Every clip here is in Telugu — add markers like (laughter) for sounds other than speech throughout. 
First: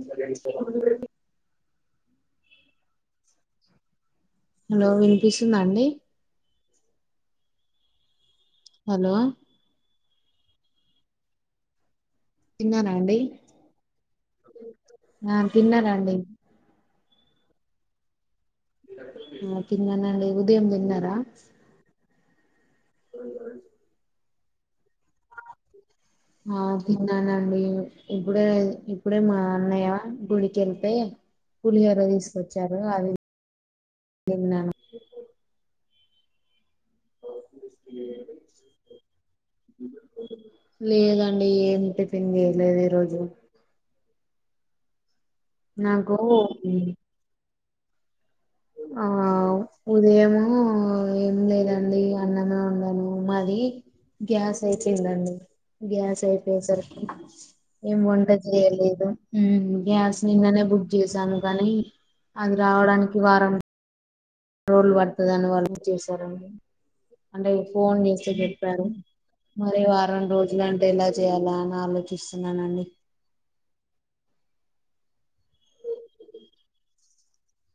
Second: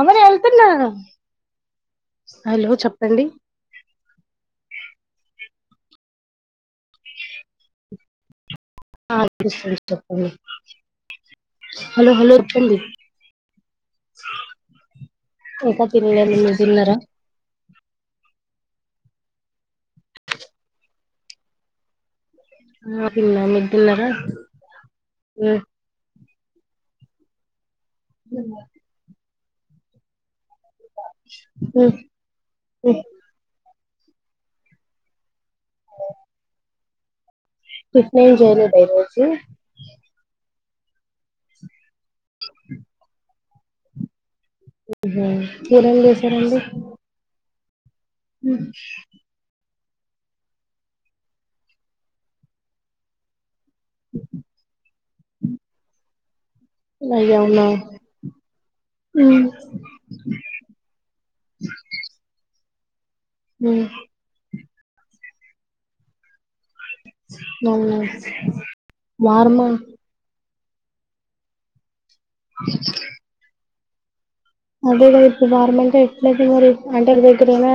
అమ్మ నేను వెళ్తున్నా హలో చెప్పండి హలో వినిపిస్తుందా అండి హలో ఆ వినిపిస్తుంది చెప్పండి హలో హలో వత్తుంది తిన్నారా అండి ఆ ఇంకా తిన్నారాండి తినలే మీరు దిన్నరా ఆ తిన్ననండి ఉదయం దిన్నరా ఆ తిన్న మీరు తిన్నరా ఆ తిన్నానండి ఇప్పుడే ఇప్పుడే మా అన్నయ్య గుడి కెళ్తే ఉమ్ పులిహోర దీసుకొచ్చారు ఉమ్ అది తిన్నాను టిఫిన్ ఏం చేయలేదా ఈ రోజు లేదండి ఏం టిఫిన్ జేయలేదు ఈరోజు ఉమ్ హు కూర ఏం నాకు జేశారండి ఉమ్ ఆ ఉదయము ఏం లేదండి అన్నమే వండాను మాది గ్యాస్ అయిపోయిందండి గ్యాస్ అయిపోయేసరికి అయ్యో అవునా ఏం వంట చేయలేదు ఉమ్ గ్యాస్ నిన్ననే బుక్ చేసాను కానీ అది రావడానికి వారం ఉ రోజులు పడుతది అని వాళ్ళు చేశారండి అంటే అవునా ఫోన్ చేసి చెప్పారు వారమా మరి వారం రోజు ఇలా అంటే ఎలా చేయాలా అని ఆలోచిస్తున్నానండి అదే గద ఇప్పుడు వార మంత ఎట్ల అయిపోయిందో అంటే దగ్గరేనా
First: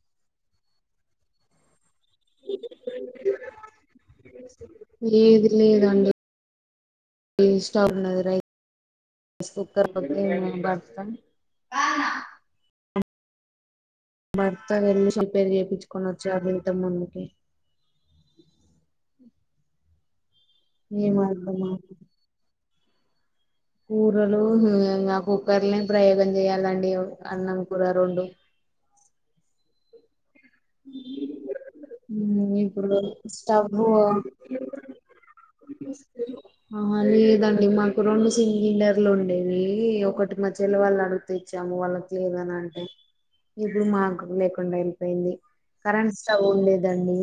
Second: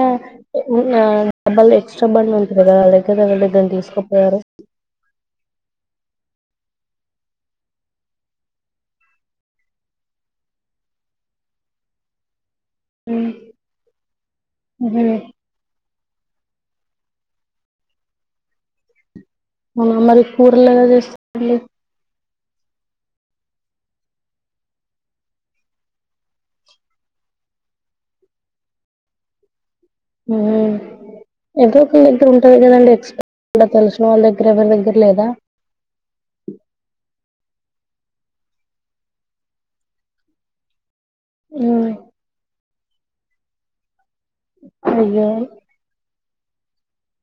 ఉ ఆ (unintelligible) కష్టపడిన ఉంటది కదా లెక్క కడి దాని తీసుకుపోరు ఇస్తానరై రైస్ కుక్కర్ తోని మేము బర్తం ఉమ్ భర్తగన్ని ఉహు రిపేర్ చెపిచ్చు కొనచ్చ ఇంతకు ముందుకి మ మరి కూరలు ఎలా ఏం చేస్తుంది అర్థమా కూరలు ఆ కుక్కర్ని ప్రయోగం చేయాలండి అన్నం కూర రొండు (inaudible) ఆ ఎవరో ఒకళ దగ్గర మ్ ఉంటది కదండి ఇప్పుడు ఎక్స్ స్టవ్ తెలిసిన వాళ్ళ దగ్గర ఎవరి దగ్గర లేదా అ లేదా మీకు మనకు రెండు సిలిండర్లు ఉండేవి ఒకటి మా చెల్లి వాళ్ళు అడు ఇచ్చాము మ్మ్. వాళ్ళకి లేదని అంటే ఇప్పుడు మాకు లేకుండా అయ్యో ఎల్లిపోయింది కరెన్స్ సగు ఉండేదండి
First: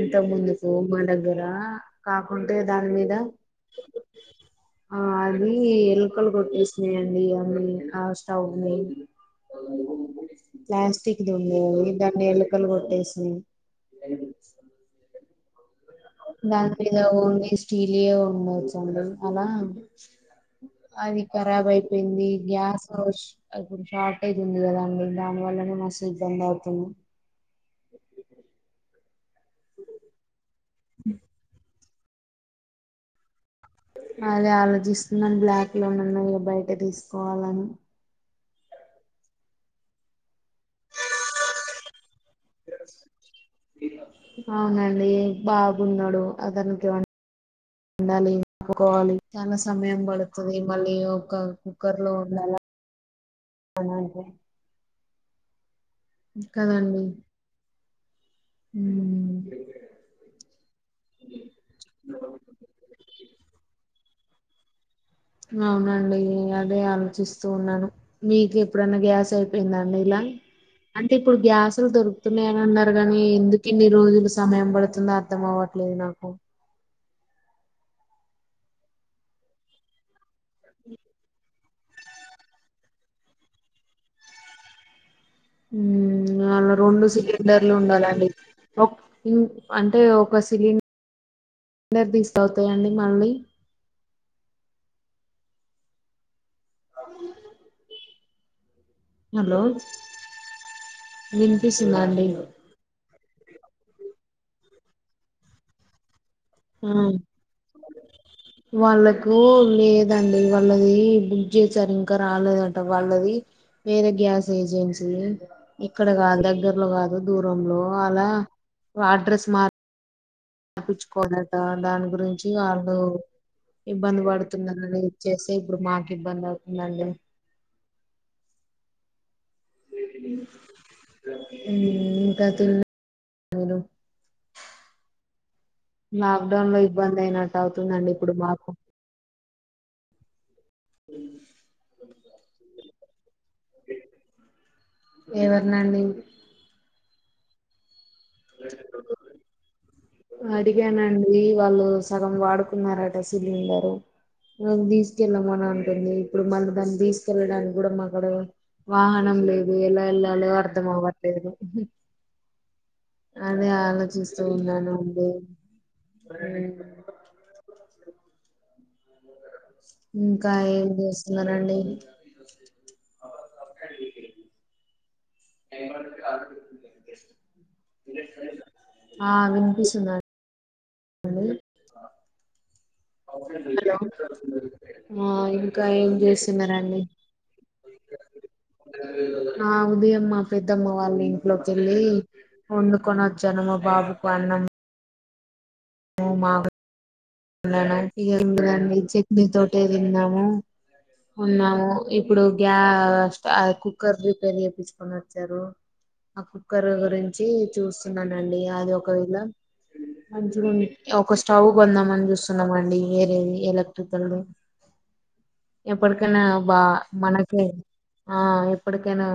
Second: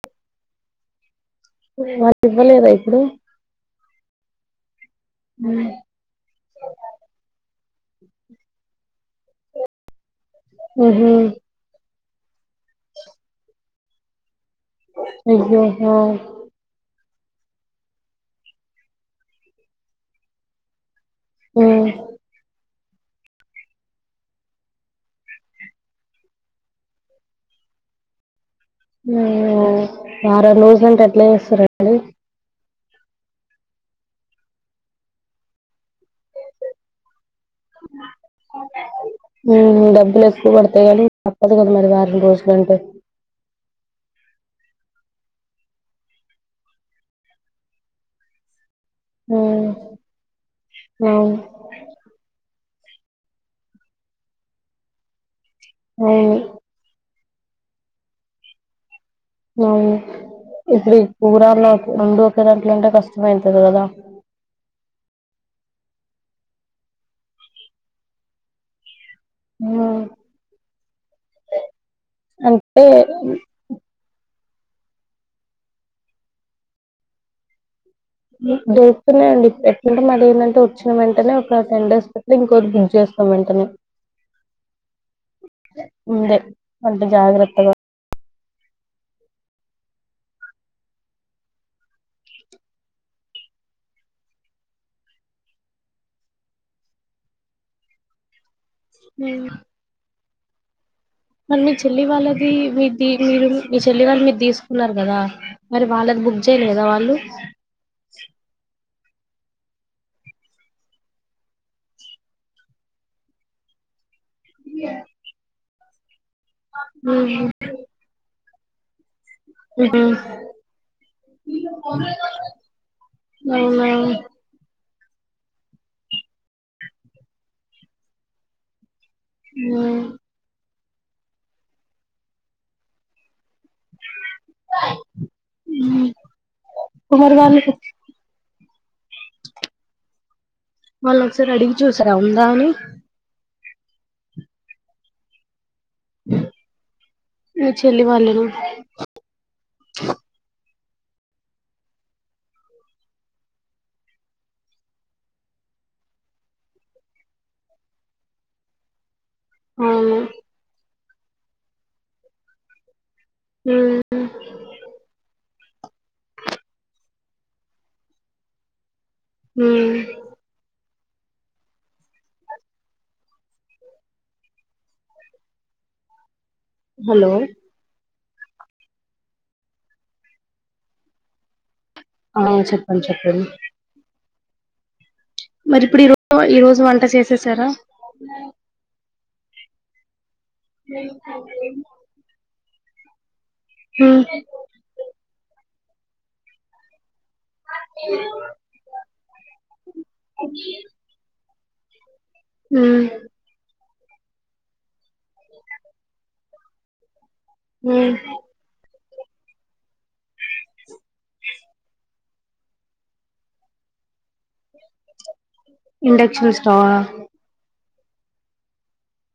ఇంతకు ముందుకు మా దగ్గర వాళ్ళు కాకు ఒకే ఇవ్వలేదా దాని ఇప్పుడు మీద ఆ అది ఎలుకలు కొట్టేసినాయండి అన్నీ ఆ స్టవ్ ని ఉహు ప్లాస్టిక్ది ఉండే దాన్ని ఎలకలు కొట్టేసి (unintelligible) అయ్యో హా ఇగ ఓన్లీ స్టీలీ యే ఉన్నాయి తెల్సండి అలా అది ఖరాబ్ మ్మ్. అయిపోయింది గ్యాస్ ఇప్పుడు షార్టేజ్ ఉంది కదా అండి దాని వల్లనే మస్తు ఇబ్బంది అవుతుంది (inaudible) ఊ వారం రోజులు అంటే ఎట్ల చేస్తారండి అదే ఆలోచిస్తున్నాను బ్లాక్ లోన అన్నా ఇక బయట తీసుకోవాలని ఉ డబ్బుల్ ఎక్ కువ పడితాయనీ తప్పదు కదా మరి వారం రోజులంటే అవునండి బాబున్నాడు అతనికి ఏ (inaudible) ఉండాలి కప్పుకోవాలి చాలా మ్మ్. సమయం పడుతుంది మళ్ళీ ఒక అవును కుక్కర్ లో వండాల అవును లే అవును కదండి ఉ అవును ఇప్పుడు కురాల్లో రెండు ఒక దాంట్లో అంటే కష్టమయితది కదా అవునండి అదే ఆలోచిస్తూ ఉన్నాను మీకు ఎప్పుడన్నా గ్యాస్ అయిపోయిందా మ్మ్. అండి ఇలా అంటే ఇప్పుడు గ్యాస్లు దొరుకుతున్నాయని అంటే అన్నారు కానీ ఎందుకు ఇన్ని రోజులు సమయం పడుతుందా అర్థం అవట్లేదు నాకు దోరుకుతున్నాయండి టన్నా ఏందంటే వచ్చిన వెంటనే టెన్ డేస్ కట్లా ఇంకోటి బుక్ చేస్తాం వెంటనే ముందే ఉమ్ అలా అంటే రెండు సిలిండర్లు జాగ్రత్తగా ఉండాలండి ఒక్ ఉమ్ అంటే ఒక సిలీండ్ అందర్ తీసుకవుతాయండి మళ్ళీ అ హలో మరి మీ వినిపిస్తుందా చెల్లి అండి వాళ్ళది మీది బీ మీరు మీ చెల్లి వాళ్ మీర్ తీసుకున్నారు కదా మరి వాళ్ళక్ బుక్ చేయలేదా హా వాళ్ళు వాల్లద్ కు లేదండి వాళ్ళది బుక్ చేసారు ఇంకా రాలేదంట వాళ్ళది వేరే గ్యాస్ ఏజెన్సీ ఇక్కడ కాదు దగ్గర్లో కాదు ఉహు దూరంలో అలా వాడ్రెస్ ఊహు తప్పించుకోలేట దాని గురించి వాళ్ళు అవునా ఇబ్బంది పడుతున్నా ఇచ్చేస్తే ఇప్పుడు మాకు ఇబ్బంది అవుతుందండి ఉమ్ ఇంకా తి అవును లాక్డౌన్ లో ఇబ్బంది మరి అయినట్టు వాళ్ళు అవుతుందండి ఇప్పుడు మాకు వాళ్ళను ఒకసారి అడిగి చూసారా ఉందా అని ఏవర్నండి? మీ చెల్లి వాళ్ళును అడిగానండి వాళ్ళు సగం వాడుకున్నారట సిలిండరు నన్ తీసుకెళ్ళమ అని అంటుంది ఇప్పుడు మళ్ళీ దాన్ని తీసుకెళ్ళడానికి కూడా మాకాడ వాహన నం లేదు ఎలా అవును ఎల్లాలో అర్థమవ్వట్లేదు అదే ఆలోచిస్తూ ఉన్నాను అండి ఉమ్ ఇంకా ఏం చేస్ స్తున్నారండి ఏం పన్లేదు ఖలీగా ఉండ్ హలో వినిపిస్తుందా లేదా ఆ వినిపిస్తున్నా అలో ఆ చెప్ హలో ఆ మరి ఇంకా ఇప్పుడు ఈ ఏం రోజ్ ఈ రోజు చేస్తున్నారండి వంట చేసేసారా? ఆ ఉదయం మా పెద్దమ్మ వాళ్ళ ఇంట్లోకి వెళ్ళి వండు కొనొ చ్చాను మా బాబుకు అన్నం ము మాగ్ ఉన్నాను (unintelligible) చెట్నీ తోటే తిన్నాము ఉన్నాము ఇప్పుడు గ్యా ఉమ్. స్ట్ కుక్కర్ రిపేర్ చేపిచ్చుకొని వచ్చారు ఆ కుక్ ఒకరు గురించి ఉమ్. చూస్తున్నానండి అది ఒక్ ఒకవేళ మంచి ఒక స్టవ్ కొందామనుకున్ చూస్తున్నాం అండి వేరేది ఎలక్ట్రికల్ ది ఎప్పటికైన ఇండక్షన్ బా స్టవ్ మనకే ఆ ఎప్పటికైనా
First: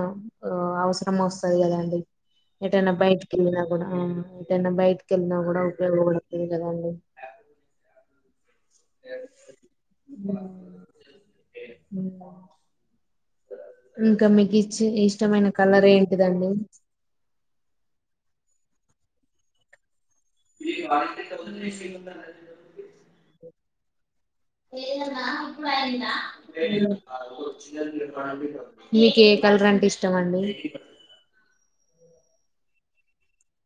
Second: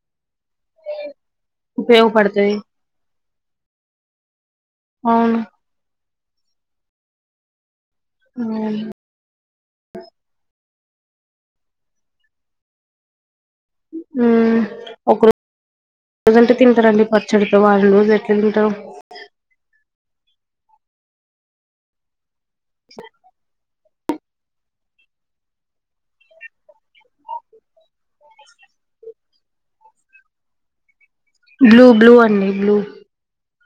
అవసరం వస్తది కదండి ఉపయోగపడుతది ఏటైన బయటికి వెళ్ళినా కూడ (unintelligible) బయటిక అవును వెళ్ళినా కూడ ఉపయోగపడుతుంది కదండి ఉమ్ ఉమ్. స ఇంకా మీకు ఉమ్. ఇచ్చి ఒక ఇష్టమైన కలర్ ఏంటిదండి రోజంటే తింటారండి పచ్చడితో వారం రోజు ఎట్లా తింటారు హు ఇ నీకే కలర్ కలర్ అంటే ఇష్టమండి బ్లూ బ్లూ అండి బ్లూ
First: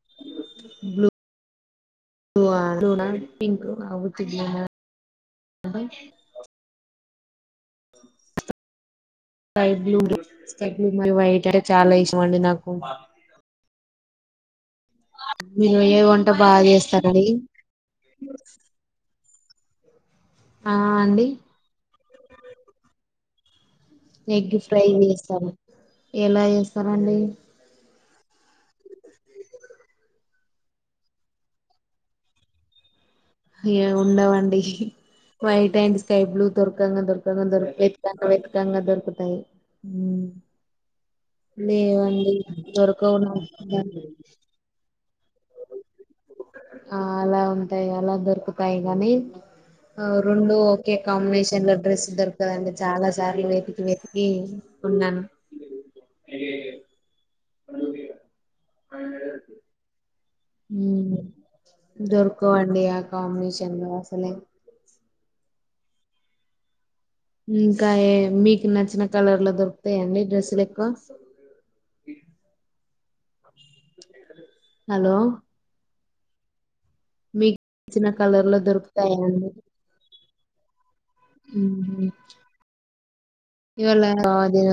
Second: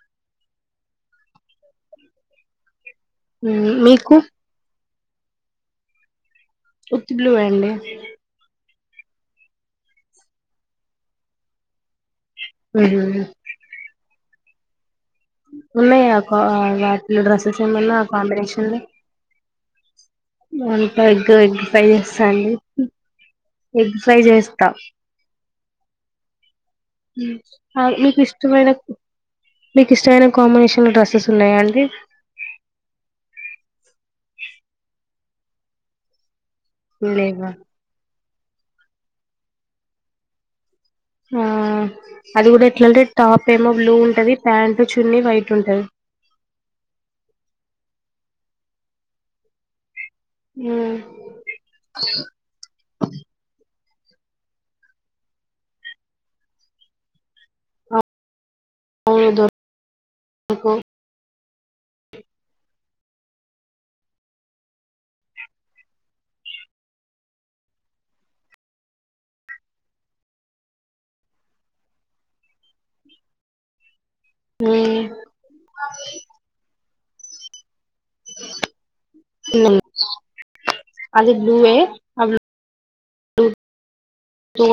(unintelligible) నా పింక్ ఉమ్. (unintelligible) ఆ మీకు ఉత్త బ్లూ అండి స్కై బ్లూ మళ్ళ వైట్ (unintelligible) అండి నాకు ఉహు. మీరు ఏ ఉన్నాయ ఆ వంట బాగా చేస్తారండి వాటిలో డ్రెస్సెస్ ఏమన్నా ఆ కాంబినేషన్లో (unintelligible) ఆ అండి ఎగ్ ఎగ్ ఫ్రై చేస్తాండి ఎగ్ ఫ్రై ఎగ్ చేస్త ఫ్రై చేస్తాను ఎలా చేస్తారండి ఇష్టమైన మీకు ఇష్టమైన కాంబినేషన్లో డ్రెస్సెస్ ఉన్నాయా అండి ఎం ఉండవండి వైట్ అండ్ స్కై బ్లూ దొరకాంగ దొర్కాంగ లేవా దొ వేతకంగ వెతుకంగా దొరుకుతాయి ఆ లేవండి అది కూడ ఎట్లాంటే దొరకవు టాప్ ఏమో బ్లూ నాకు ఉంటది ప్యాంట్ చున్ని వై ఆ అల ఉంటాయి అలా దొరుకుతాయి కానీ రెండు ఒకే కాంబినేషన్ లో డ్రెస్ దొరకదండి చాల సార్లు వే వెతికి ఉన్నాన్ అ అవును దొరకు దొర్కు వండి ఆ కాంబినేషన్లో అసలే ఇంకా మీకు నచ్చిన కలర్లో దొరుకుతాయిండి డ్రెస్సులు ఎక్కువ ఉన్నాయి హలో మీకుచ్చిన కలర్ లో దొరుకుతాయండి అది బ్లూ ఏ ఇవల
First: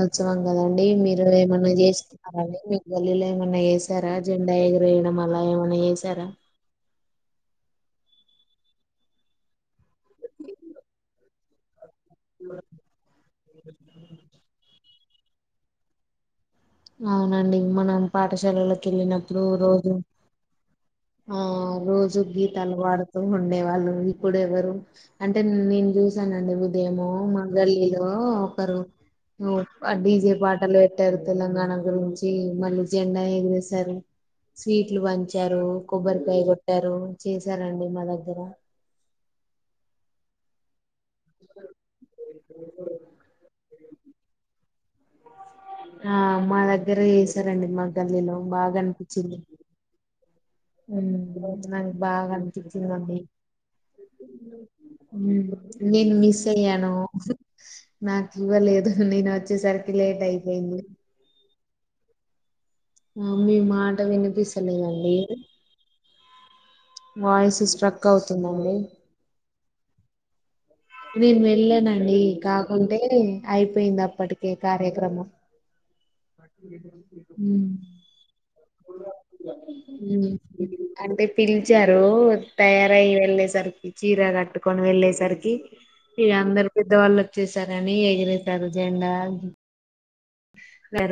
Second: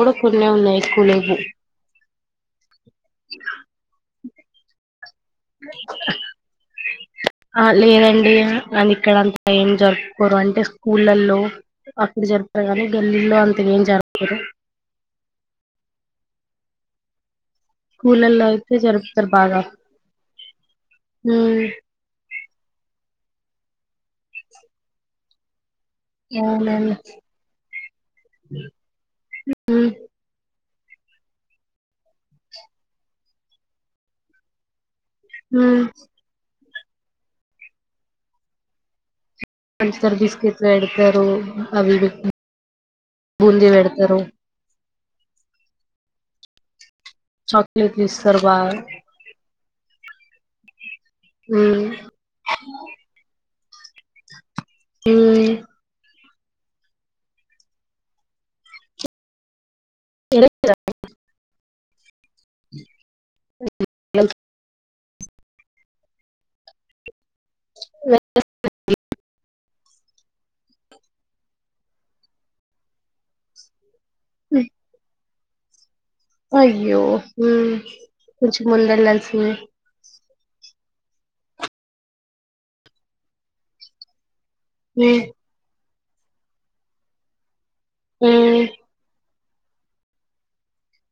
కూడా కొన్నే ఉన్నాయి కదండి ఎక్కువ మీరు లేవు ఏమన్నా చేస్తున్నారడి మీ గల్లీలో ఏమన్నా చేసారా జెండ ఎగరేయడం అలా ఏమన్నా చేసార ఆ లేదండి అని ఇక్కడంత ఏం జరుపుకోరు అంటే స్కూళ్లల్లో అక్కడ జర్పుతరు కాని గల్లీల్లో అంత ఏం జరుపుకోరు అవునండి మనం స్కూళ్ళల్లో అయితే పాఠశాలలోకి జరుపుతారు వెళ్ళినప్పుడు బాగా రోజు ఆ ఉమ్ రోజు గీతలు పాడు ఉండే వాళ్ళు ఇప్పుడు ఎవరు అంటే నే చూసానండి అవునండి ఉదయము మ గల్లీలో ఒకరు ఉమ్ డీజే ప (unintelligible) పెట్టారు తెలంగాణ గురించి మళ్ళీ జెండా ఎగిరసారు స్వీట్ ట్లు పంచారు ఉమ్ కొబ్బరికాయ కొట్టారు చేసారండి మా దగ్గర మంచిరల్ బిస్కెట్ ఎడ్ తారు అవి బూంది పెడతారు ఆ మా దగ్గర చేసారండి మా చాక్లెట్లు గల్లీలో ఇస్తారు బాగా అనిపించింది. ఆ ఉమ్, నాకు బాగా అనిపించింది అండి ఉమ్, హ్మ్మ్ నేను మీస్ చెయను నాకు ఇవ్వలేదు నేను వచ్చేసరికి లేట్ ఎలా అయిపోయింది. ఆ మీ మాట వెళ్ళాలి? వినిపిస్తలేదండీ వాయిస్ స్ట్రక్ అవుతుందండి నేను వెళ్ళానండి కాకుంటే అయిపోయింది అప్పటికే కార్యక్రమం అయ్యో ఉమ్, హ్మ్మ్ కొంచం ముందు వెళ్ళాల్సింది ఉమ్. అంటే పిలిచారు తయారయి వెళ్ళేసరికి చీర కట్టు కొని ఉమ్, వెళ్ళేసరికి ఇ అందరు పెద్దవాళ్ళు వచ్చేసారని ఉమ్, ఎగిరేశారు జెండా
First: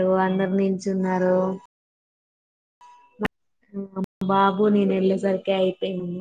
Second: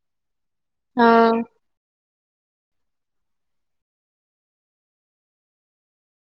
రూ అందరు ఆ నిల్చున్నారు. బాబు నేను ఎల్లేసరికి అయిపోయింది.